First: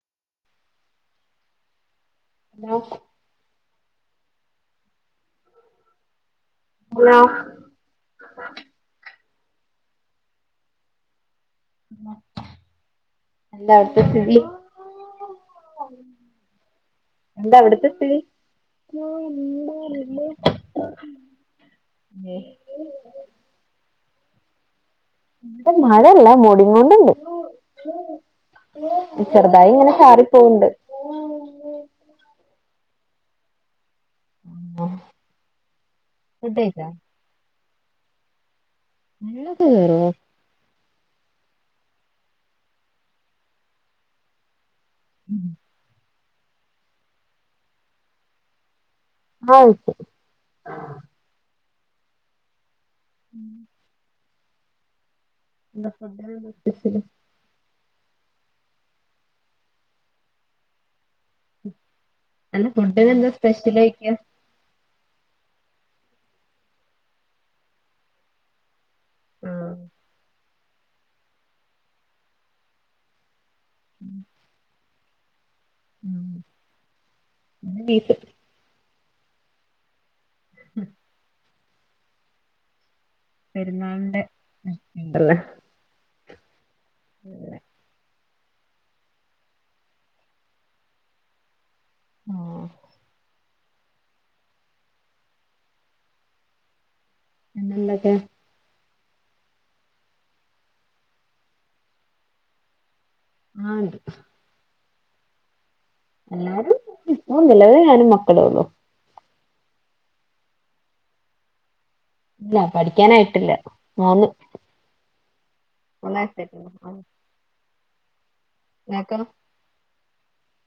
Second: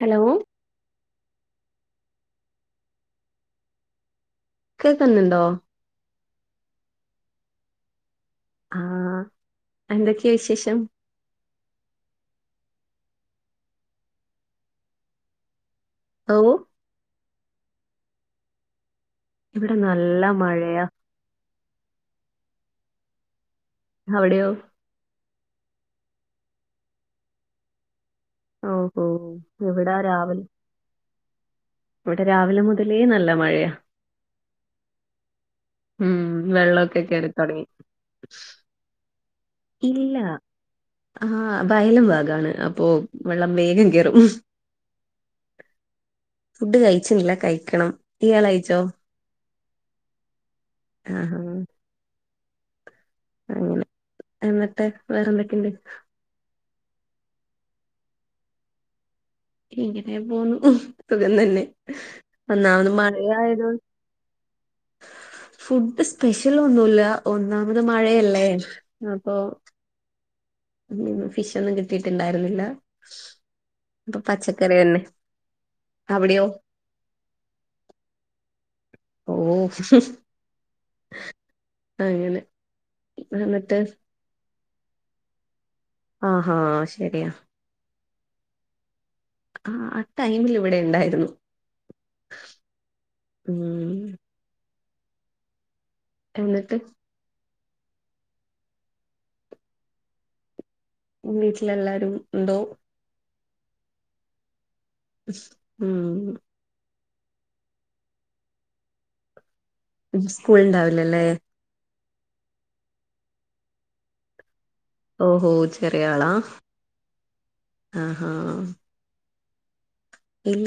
Hello [unintelligible] കേക്ന്നൊണ്ടോ hello ആഹ് എന്തക്കെയാ വിശേഷം എന്താ അവിടത്തെ സ്ഥിതി ഓ എന്താവിടത്തെ സ്ഥിതി ഇവിട നല്ല മഴയാ [unintelligible] അവിടയോ ഇവിടെ മഴല്ല മോടിന്നോണ്ട്ണ്ട് ഓഹോ ഇവിടാ രാവിലെ പോവ്ണ്ട് ഇവിടെ രാവിലെ മുതലേ നല്ല മഴയ [unintelligible] ഉം ഫുഡഴിച്ചോ വെള്ളൊക്കെ കേറി തുടങ്ങി [unintelligible] ഇല്ല ആഹ് വയലും വാഗാണ് അപ്പൊ വെള്ളം വേഗം കേറും ഉം ഫുഡ് കഴിച്ചനില്ല കഴിക്കണം ഇയാൾ കയിച്ചോ [unintelligible] ആഹാ അങ്ങനെ എന്നിട്ട് വേറെന്തെ [unintelligible] ഇങ്ങനെ പോന്നു സുഖം തന്നെ അല്ല ഒന്നാമത് ഫുഡിനെന്താ മഴയായതോ സ്പെഷ്യലോയ്ക്കാ ഫുഡ് സ്പെഷ്യൽ ഒന്നുല്ല ഒന്നാമത് മഴയല്ലേ അപ്പൊ ആഹ് ഫിഷ് ഒന്നും കിട്ടിട്ടുണ്ടാരുന്നില്ല അപ്പൊ പച്ചക്കറി തന്നെ അവിടെയൊ ബീഫ് ഓ ഉം അങ്ങനെ എന്നിട്ട് പെരുന്നാളിന്റെ [unintelligible] അല്ലെ ആഹാ ശരിയാ ആഹ് ആഹ് ടൈമിൽ ഇവിടെ ഇണ്ടായിരുന്നു ഓ ഉം എന്നിട്ട് എന്തല്ലാക്കെ വീട്ടിലെല്ലാരും ഉണ്ടോ ആഹ് ണ്ട് [unintelligible] എല്ലാരും ഇപ്പൊ നിലവിൽ ഞാനും മക്കളേ ഉള്ളു ന്ന് സ്കൂൾ ഉണ്ടാവില്ലല്ലേ ഇല്ല പഠിക്കാനായിട്ടില്ല മോന് ഓഹോ ചെറിയ മൂന്ന് ആളാ വയസ്സായിട്ടുള്ളൂ ആഹ് [unintelligible] ഇല്ല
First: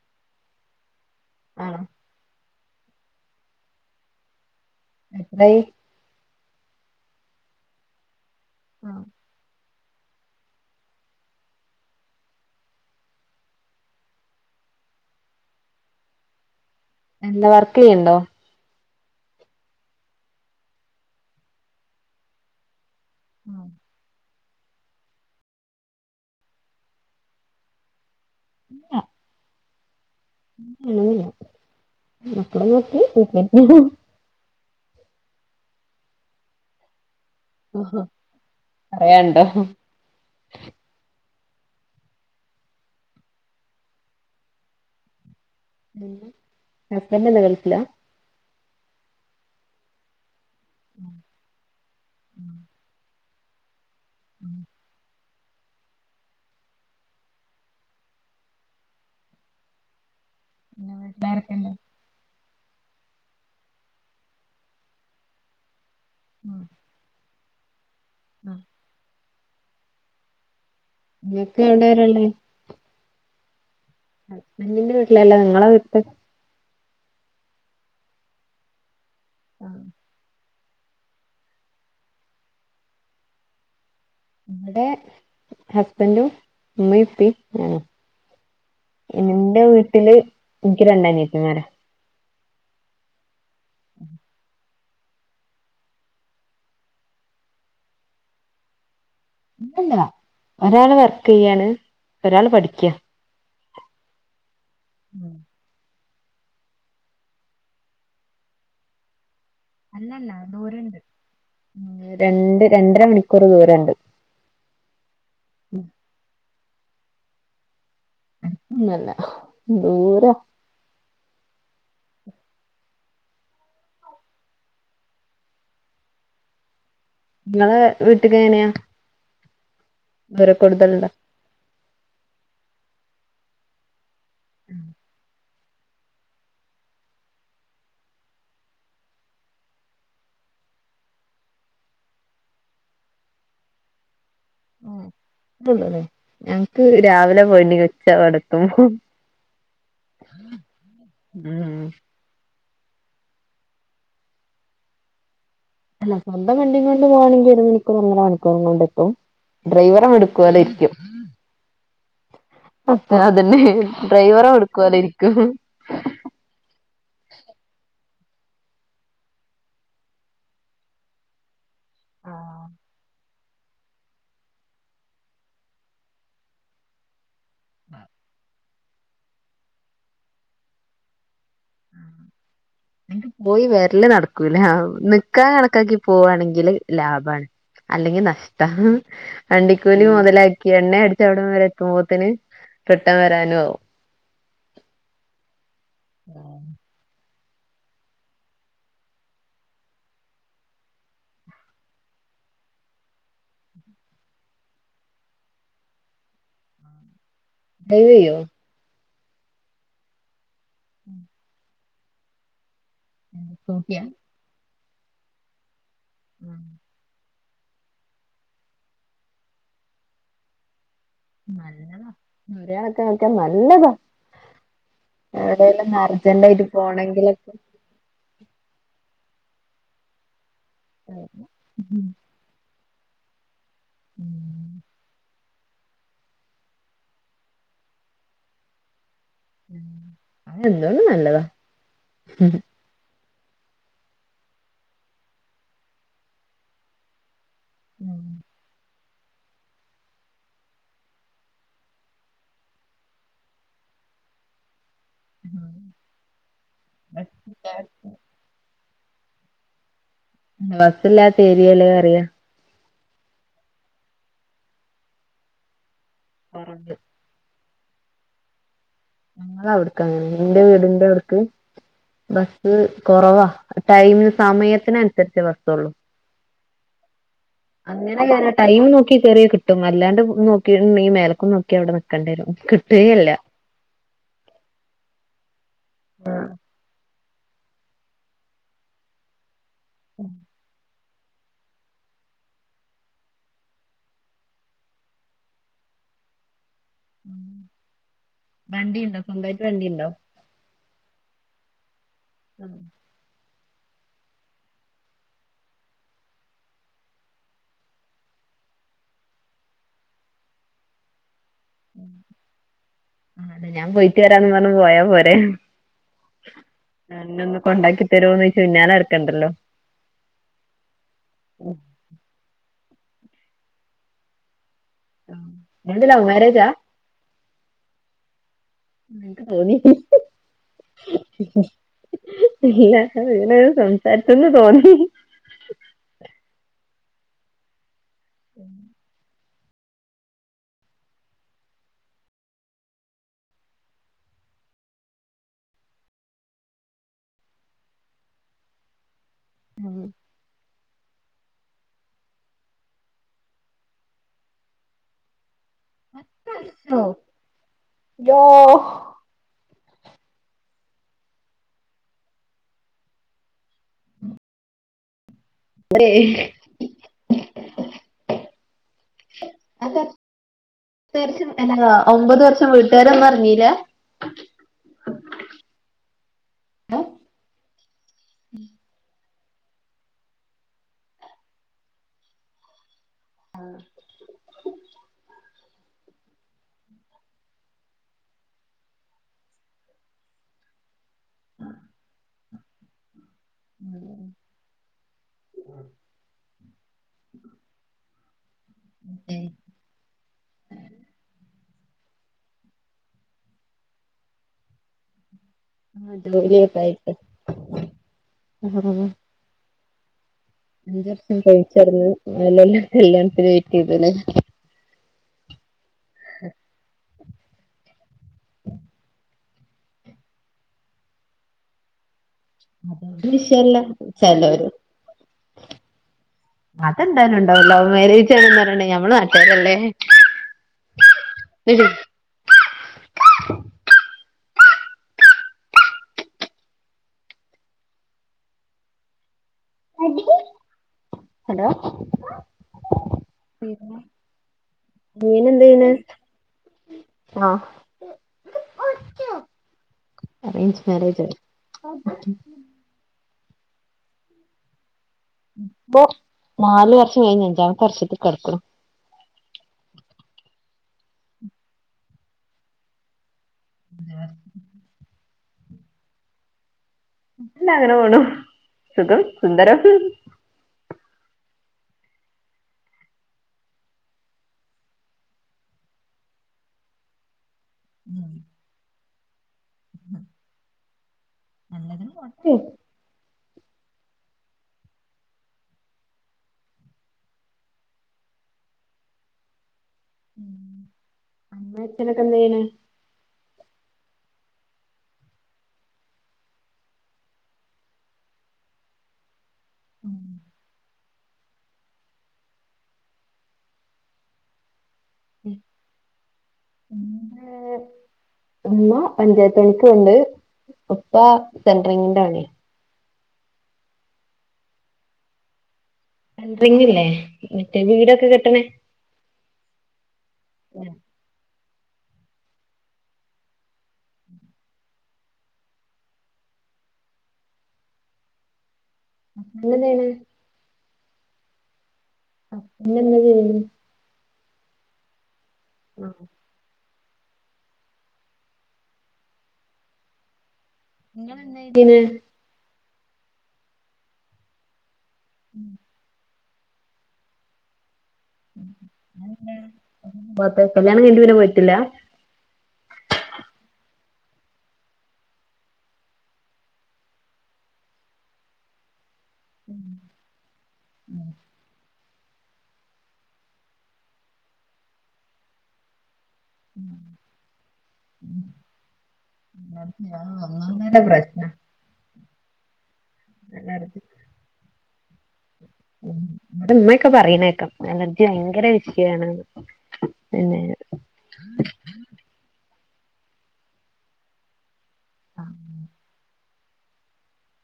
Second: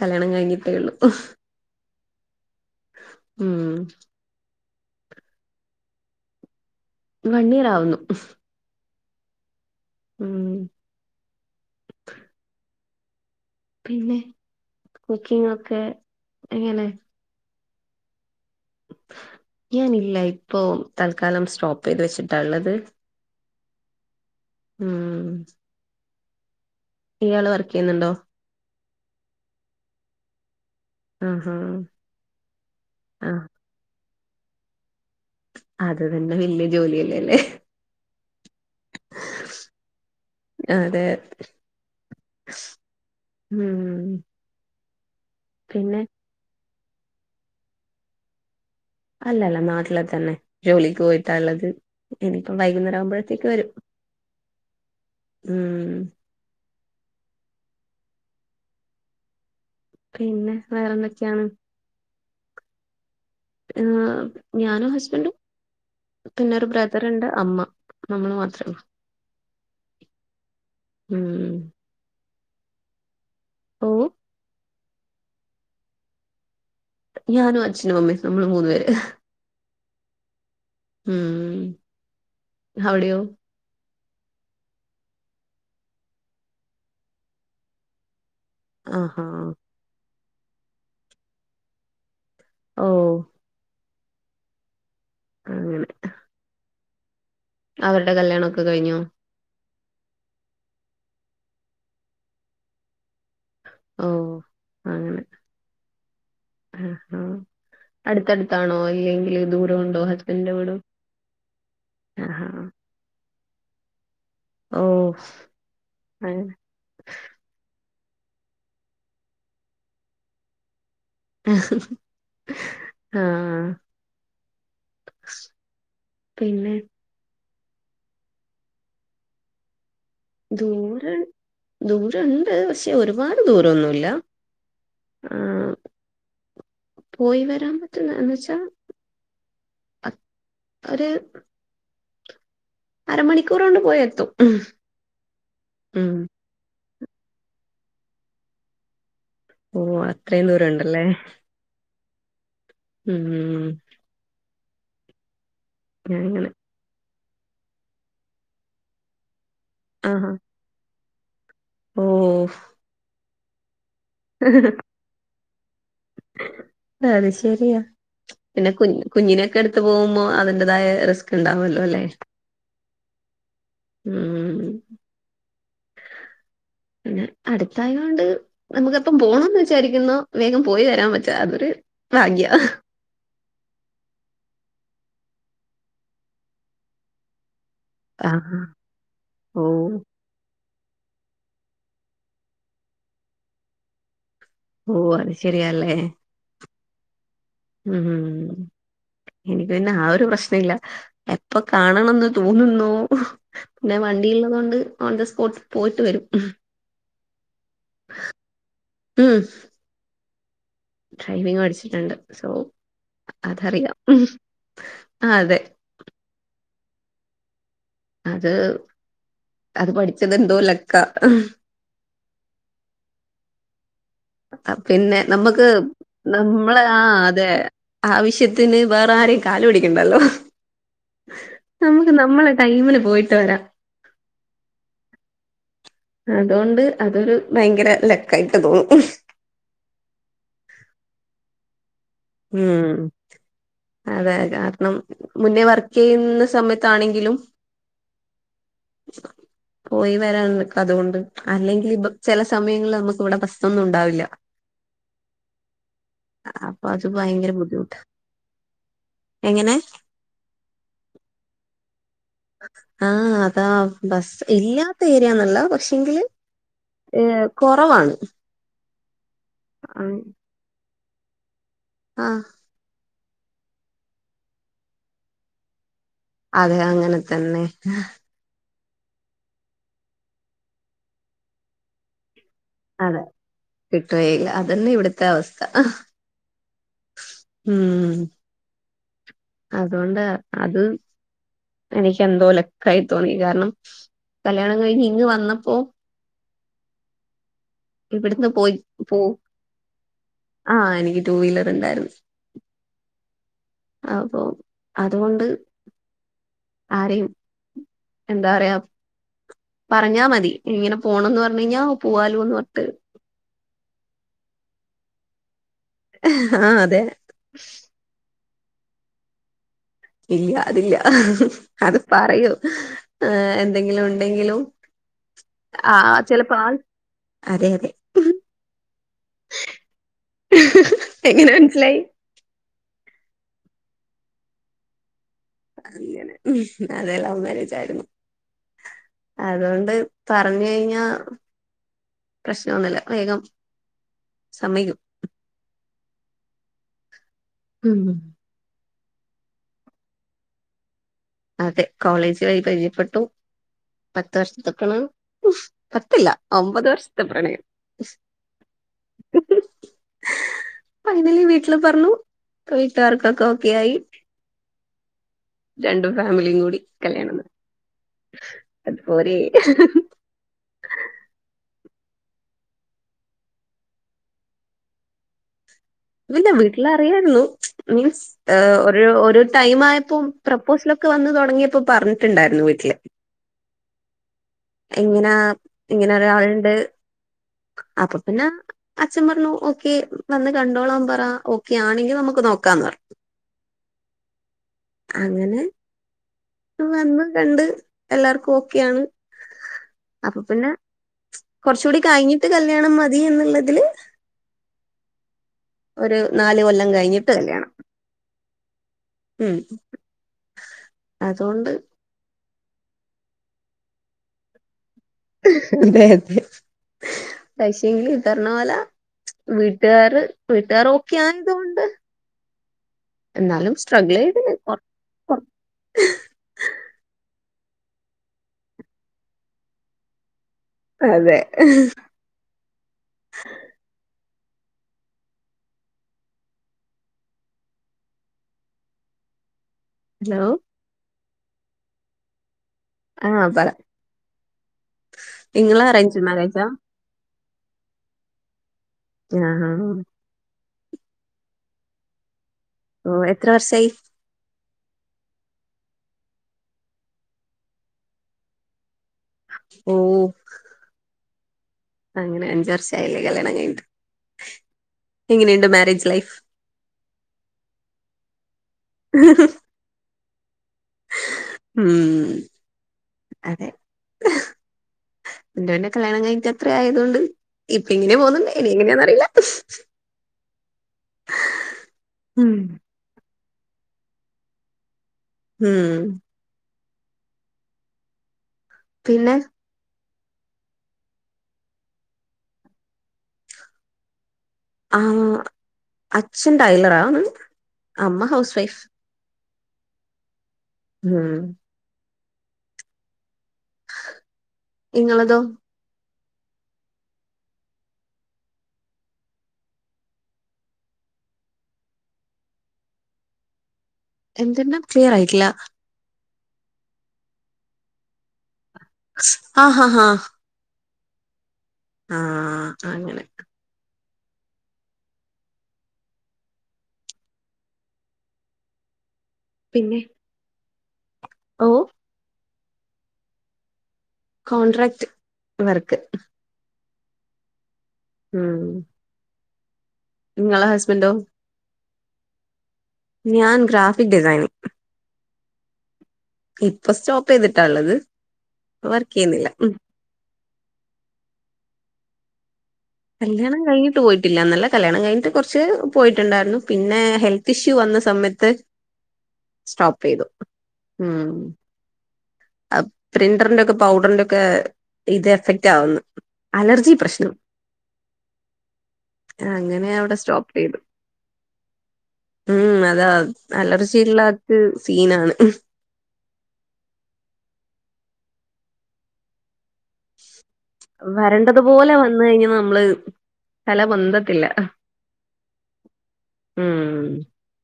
കല്യാണം കഴിഞ്ഞിട്ടേ ഉള്ളൂ ആണോ ഉം എത്രായി വണ്ണിയറാവുന്നു ആഹ് ഉം പിന്നെ കുക്കിംഗ് ഒക്കെ എങ്ങനെ എന്താ വർക്ക് ചെയ്യ്ണ്ടോ ഞാനില്ല ഇപ്പൊ തൽക്കാലം സ്റ്റോപ്പ് ചെയ്ത് വെച്ചിട്ടാള്ളത് ആഹ് ഉം ഇയാള് വർക്കെയ്യുന്നുണ്ടോ അഹ് ആഹാ ആഹ് [unintelligible] അത് തന്നെ വല്യ ജോലിയല്ലേല്ലെ പറയാണ്ടോ അതെ അതേ ഉം പിന്നെ ഹസ്ബെന്റെന്താ ഗൾഫിലാ അല്ലല്ല നാട്ടില് തന്നെ ജോലിക്ക് പോയിട്ടാള്ളത് ഇനിപ്പ വൈകുന്നേരം ആവുമ്പഴത്തേക്ക് വരും ഉം ഉം പിന്നെ വേറെന്തെക്കെയാണ് ആഹ് ഞാനും ഹസ്ബന്റും പിന്നൊരു ബ്രദറ്ണ്ട് അമ്മ നമ്മള് മാത്രള്ളൂ ഇങ്ങക്ക് അവിടാരള്ളേ ഓഹ് നിങ്ങന്റെ വീട്ടിലല്ല നിങ്ങളെ വീട്ട് ഞാനും അച്ഛനും അമ്മേം നമ്മള് മൂന്ന് പേര് ആഹ് ഉം അവിടയോ ഇവടെ ഹസ്ബന്റും ഉമ്മിം ഉപ്പിം ഞാനും ആഹാ എന്റെ വീട്ടില് എനിക്ക് രണ്ടനിയത്തിമാരാ ഓഹ് അങ്ങനെ അവർടെ കല്യാണൊക്കെ കഴിഞ്ഞൂ ഇല്ലല്ലാ ഒരാള് വർക്കെയ്യാണ് ഒരാള് പഠിക്കാ ഓഹ് അങ്ങനെ ഉം ആഹ് അടുത്തടുത്താണോ അല്ലെങ്കില് ദൂരഉണ്ടോ അല്ലല്ല ഹസ്ബന്റെ വീട് ദൂരണ്ട് രണ്ട് രണ്ടര മണിക്കൂർ ദൂരൊണ്ട് ഓഹ് അഹ് ഉം ഇല്ല്യല്ല ദൂരാ ആഹ് പിന്നെ ഇങ്ങളെ വീട്ട്ക്ക് എങ്ങനെയാ ദൂര കൂടുതലുണ്ടോ ദൂരൺ ദൂരണ്ട് പക്ഷേ ഒരുപാട് ദൂരോന്നുല്ലാ ഉം ആഹ് പോയ് വരാൻ പറ്റുന്ന എന്നൂച്ചാ അത് ഒര് അരമണിക്കൂറോണ്ട് പോയ്എത്തും ആഹ് ഞങ്ങ്ക്ക് രാവിലെ പോണി ഉച്ച അവടെത്തും ഓ അത്രയും ദൂരം ഉണ്ടല്ലേ ഉം ഉം അല്ല അങ്ങനെ സ്വന്തം വണ്ടി കൊണ്ട് പോവാണെങ്കി ഒരു മണിക്കൂർ ഒന്നര മണിക്കൂറും കൊണ്ട് എത്തും ഡ്രൈവറെ ആഹാ മിടുക്കോലെ ഇരിക്കും ഓ അപ്പ അതന്നെ ഡ്രൈവറെ മിടുക്കോലെ ഇരിക്കും അത് ശെരിയാ പിന്നെ കു കുഞ്ഞിനൊക്കെ ഇട്ത്ത് പോവുമ്പോ അതിന്റതായ റിസ്ക് ഇണ്ടാവൊല്ലോ ല്ലേ ഉം പിന്നെ അടുത്തായൊണ്ട് നമുക്കെപ്പം പോണംന്ന് വിചാരിക്കുന്നോ വേഗം പോയി വരാൻ പറ്റും അതൊരു ഭാഗ്യാ പോയി വരല് നടക്കൂലാ നിക്കാ കണക്കാക്കി പോവാണെങ്കില് ലാബാണ് അല്ലെങ്കി ആഹ് നഷ്ട്ടാ ഓ വണ്ടിക്കൂലി മൊതലായി എണ്ണ അടിച്ച് അവിടംവരെ എത്തുമ്പോത്ത്ന് റിട്ടം വരാനും ആകും ഓ അത് ശെരിയല്ലേ ഉം ഉം ഇനിക്ക് പിന്നെ ആ ഒരു പ്രശ്ന ഇല്ല എപ്പൊ കാണണംന്ന് തോന്നുന്നുവോ പിന്നെ വണ്ടിള്ളതൊണ്ട് ഓൺത സ്പോട്ട് പോയിട്ട് വരും ഡ്രൈവ് യ്യൊ ഉം ഡ്രൈവിങ് പഠിച്ചിട്ടുണ്ട് സോ അതറിയാം സ്കൂട്ടിയാ ഉം അതെ ഉം അത് അത് പഠിച്ചത് എന്തോ ലക്ക നല്ലതാ ഒര് കണക്കിനതൊക്കെ നല്ലതാ അഹ് പിന്നെ നമ്മക്ക് എവിടെലും അർജന്റ് ആയിട്ട് നമ്മളെ ആഹ് അതെ പോണെങ്കിലൊക്കെ ആവശ്യത്തിന് വേറെ ആരെയും കാല് പിടിക്കണ്ടല്ലോ നമുക്ക് നമ്മളെ ടൈമില് പോയിട്ട് വരാം [inaudible] അതോണ്ട് അതൊരു ഭയങ്കര ലക്കായിട്ട് തോന്നും ഉം അത് എന്തോണ്ടും നല്ലതാ ഉം ഉം അതെ അതാ കാരണം മുന്നേ വർക്ക് ചെയ്യുന്ന സമയത്താണെങ്കിലും ഉം [unintelligible] പോയി വരാ നിക്ക അതുകൊണ്ട് അല്ലെങ്കിൽ ബ ചെല സമയങ്ങളിൽ നമുക്ക് ഇവിടെ ബസ്സൊന്നും ഉണ്ടാവില്ല [unintelligible] ട്ട് ഭയങ്കര ബുദ്ധിമുട്ടാ എങ്ങനെ ബസ്സില്ലാത്തഏരിയല്ലേ പറയ ആഹ് അതാ ബസ്സ് ഇല്ലാത്ത ഏരിയ ന്നല്ല പക്ഷെങ്കില് കൊറവ് ഏഹ് കൊറവാണ് ഞങ്ങളവ്ട്ക്കങ്ങനെ ഇന്റെ വീടിന്റെ അവിട്ക്ക് ആ ബസ് ഉം കൊറവാ ടൈമിന് സമയത്തിനനുസരിച്ച് ബസ്സോള്ളു അതെ അങ്ങനെ തന്നെ അങ്ങനെ കേരാ ടൈം നോക്കി കേറിയ കിട്ടും അല്ലാണ്ട് നോക്കി മേ മേലക്കും നോക്കി അവടെ നിക്കേണ്ടേരും അതെ കിട്ടുകയില്ല അതന്നെ ഇവിടുത്തെ അവസ്ഥ ഉം അതൊണ്ട അത് എനിക്ക് എന്തോ ലക്കായി തോന്നി കാരണം കല്യാണം കഴിഞ്ഞ് ഇങ്ങ് വന്നപ്പോ ഇവിടുന്ന് പോയി പോ വണ്ടിണ്ടോ സ്വന്തായിട്ട് വണ്ടിണ്ടോ ആഹ് എനിക്ക് ടൂ വീലറ്ണ്ടായിരുന്നു അപ്പൊ അതുകൊണ്ട് ആരെയും എന്താറയാ പറഞ്ഞാ മതി ഇങ്ങനെ പോണന്ന് പറഞ്ഞ്കഴിഞ്ഞാല പോവാലോന്ന് പർഞ്ഞ്ട്ട് അതെ ഞാൻ പോയിട്ട് വരാന്ന് പറഞ്ഞ് പോയാ പോരെ ആഹ് അതെ എന്നൊന്ന് കൊണ്ടാക്കി തരോന്നോയ് ച്ച് പിന്നാലെ നടക്കണ്ടാല്ലോ ഇല്ല അതില്ല അത് പറയൊ എന്തെങ്കിലും ഉണ്ടെങ്കിലും നിങ്ങൾത് ആഹ്‌ ലവ് ചിലപ്പോ മാരേജാ ആൾ അതെ അതെ ഉം ഇന്ക് തോന്നി എങ്ങനെ മനസ്സിലായി ഇല്ല ഇങ്ങനെ സംസാരിചെന്ന് തോന്നി അങ്ങനെ, അതെ ലൗ മേരേജായിരുന്നു അതോണ്ട് പറഞ്ഞു കഴിഞ്ഞാ പ്രശ്നൊന്നുല്ല വേഗം സമ്മയ്ക്കും ഉം ഉം അതെ, കോളേജ് വഴി പരിചയപ്പെട്ടു പത്ത് വർഷത്തെ പ്രണയം പത്തില്ല. ഒമ്പത് വർഷത്തെ പ്രണയം മ്ഹ് ഫൈനലി വീട്ടില് പർഞ്ഞു വീട്ടുകർക്കൊക്കെ ഓക്കെ ആയി രണ്ടു എട്ട് ഫാമിലിയും കൂടി കല്യാണം നടത്തി, അതുപോരേ ത്ത് വർഷം എന്താ ഒമ്പത് വർഷം വീട്ടുകാരൊന്നും അർഞ്ഞീല ഇല്ല വീട്ടിലറിയൊള്ളൂ മീൻസ് ഒരു ഒരു ടൈമായപ്പം പ്രപ്പോസൽ ഒക്കെ വന്ന് തൊടങ്ങിയപ്പ പറഞ്ഞിട്ടുണ്ടായിരുന്നു വീട്ടില് ആഹ് ഇങ്ങനാ ഇങ്ങനൊരാളുണ്ട് അപ്പൊ പിന്നാ അച്ഛൻ പറഞ്ഞു ഓക്കെ വന്ന് കണ്ടോളാൻ പറ ഓക്കെ ആണെങ്കിൽ നമുക്ക് നോക്കാന്ന് പറഞ്ഞു അങ്ങനെ വന്ന് കണ്ട് എല്ലാർക്കും ഓക്കെയാണ് അപ്പ പിന്നെ കൊർച്ചൂടി കഴിഞ്ഞിട്ട് കല്യാണം മതി എന്നുള്ളതില് ആ ഒരു നാല് ജോലിയൊക്കെ കൊല്ലം ആയിട്ട് കഴിഞ്ഞിട്ട് കല്യാണം ഉം അഞ്ച് വർഷം അതുകൊണ്ട് പ്രേമിച്ച് നടന്നു മൂന്ന് കൊല്ലം കല്യാണത്തിന് വെയിറ്റ് ചെയ്ത് ലേ അതെ അതെ പക്ഷെങ്കില് ഈ പർഞ്ഞ പോല വീട്ടുകാര് വീട്ടുകാർ ഓക്കെയായതുകൊണ്ട് അത് വിഷയല്ല ചെയ്തിന് ചെലോര് അതെന്താലും ഉണ്ടാവല്ലോ ലൗമേരേജ് പറഞ്ഞാ ഞമ്മള നാട്ടാരല്ലേ അതെ ഹലോ ഹലോ ആഹ് പറ പിന്ന നിങ്ങള് മീനെന്തായ്യണേ അറേഞ്ച് മാരേജാ ആഹ്‌ [inaudible] അറേഞ്ച് മാരേജായിരുന്നു ഓ എത്ര വർഷായി പ്പോ നാല് വർഷം കഴിഞ്ഞ് അഞ്ചാമത്തെ വർഷത്തിൽ കട്ക്ക്ണ് ഓഹ്‌ അങ്ങനെ അഞ്ച് വർഷായില്ലേ കല്യാണം കഴിഞ്ഞിട്ട് എങ്ങനെയുണ്ട് മാരേജ് ലൈഫ് എന്താങ്ങനെ പോണു സുഖം സുന്ദരം ഉം അതെ എന്റെ പിന്നെ കല്യാണം കഴിട്ഞ്ഞിട്ട് അത്ര ആയതുകൊണ്ട് ഇപ്പിങ്ങനെ പോന്നൊണ്ട് ഇനി എങ്ങനെയാന്നറിയില്ല നല്ലതിന് പോട്ടെ ഉം പിന്നെ അമ്മ അച്ചനൊക്കെ എന്ത് ചെയ്യണ് ആഹ് അച്ഛൻ ടൈലറാണ് അമ്മ ഹൗസ് വൈഫ് ഉം ഉം നിങ്ങളതോ എന്റെ ഉമ്മ പഞ്ചായത്ത് പണിക്ക് പോണ്ണ്ട് ഉപ്പ സെൻട്രിങ്ങിന്റെ പണി എന്ത്‌ന്ന ക്ലിയറായിട്ടില്ല ഹെൻട്രിങ്ങില്ലേ മറ്റേ വീടൊക്കെ കെട്ടണേ ആഹ് ആഹ് ആഹ് ആഹ് അങ്ങനെ ഹസ്ബന്റ് എന്താ ചെയ്യണേ ഓഹ് ഹസ്ബന്റ് എന്താ ചെയ്യുന്നെ കോൺട്രാക്ട് വർക്ക് ഉം നിങ്ങളെ ഹസ്ബന്റോ ഡിന്നെ ഞാൻ ഗ്രാഫിക് ഡിസൈനിംങ്ങ് ഉം ഇപ്പ സ്റ്റോപ്പ് ചെയ്തിട്ടാ ഉള്ളത് വർക്ക് ചെയ്യുന്നില്ല ഉം [unintelligible] കല്യാണം കഴിഞ്ഞിട്ട് പിന്നെ പോയിട്ടില്ല കല്യാണം കഴിഞ്ഞിട്ട് പോയിട്ടില്ല എന്നല്ല കല്യാണം കഴിഞ്ഞിട്ട് കൊറച്ച് പോയിട്ടുണ്ടാരുന്നു പിന്നെ ഹെൽത് ത്തിഷ്യു വന്ന സമയത്ത് സ്റ്റോപ്പ് ചെയ്തു ഉം അഹ് പ്രിന്ററിന്റോക്കെ പൗഡറിന്റോക്കെ ഇത് എഫക്റ്റ് ആവുന്നു അലർജി പ്രശ്നം അങ്ങനെ അവിടെ സ്റ്റോപ്പ് ചെയ്തു ഉം അതാ അലർജിള്ളാക്ക് സീനാണ് ഉം നമ്മുടെ ഉമ്മെക്കെ പറയുന്നകേക്കാം അലർജി ഭയങ്കര വിഷയാണെന്ന് പിന്നെ വരണ്ടതു പോലെ വന്ന് കഴിഞ്ഞ നമ്മള് തല പൊന്തത്തില്ല ആഹ് ഉം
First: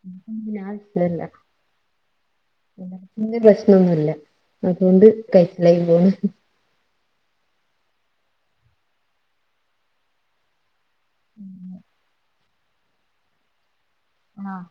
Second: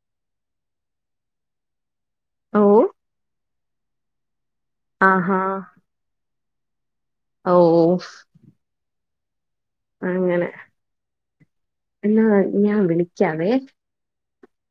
എനിക്ക് പിന്നെഅഹ് ഇഷ്ടവല്ല ഓ എല്ലാത്തിന്റേം പ്രശ്നൊന്നുവില്ല അതുകൊണ്ട് ആഹാ കൈച്ചിലായി പോന്നു ഓഹ് ഓഹ് അങ്ങനെ എന്നാ ഞാൻ വിളിക്കാവേ ആഹ്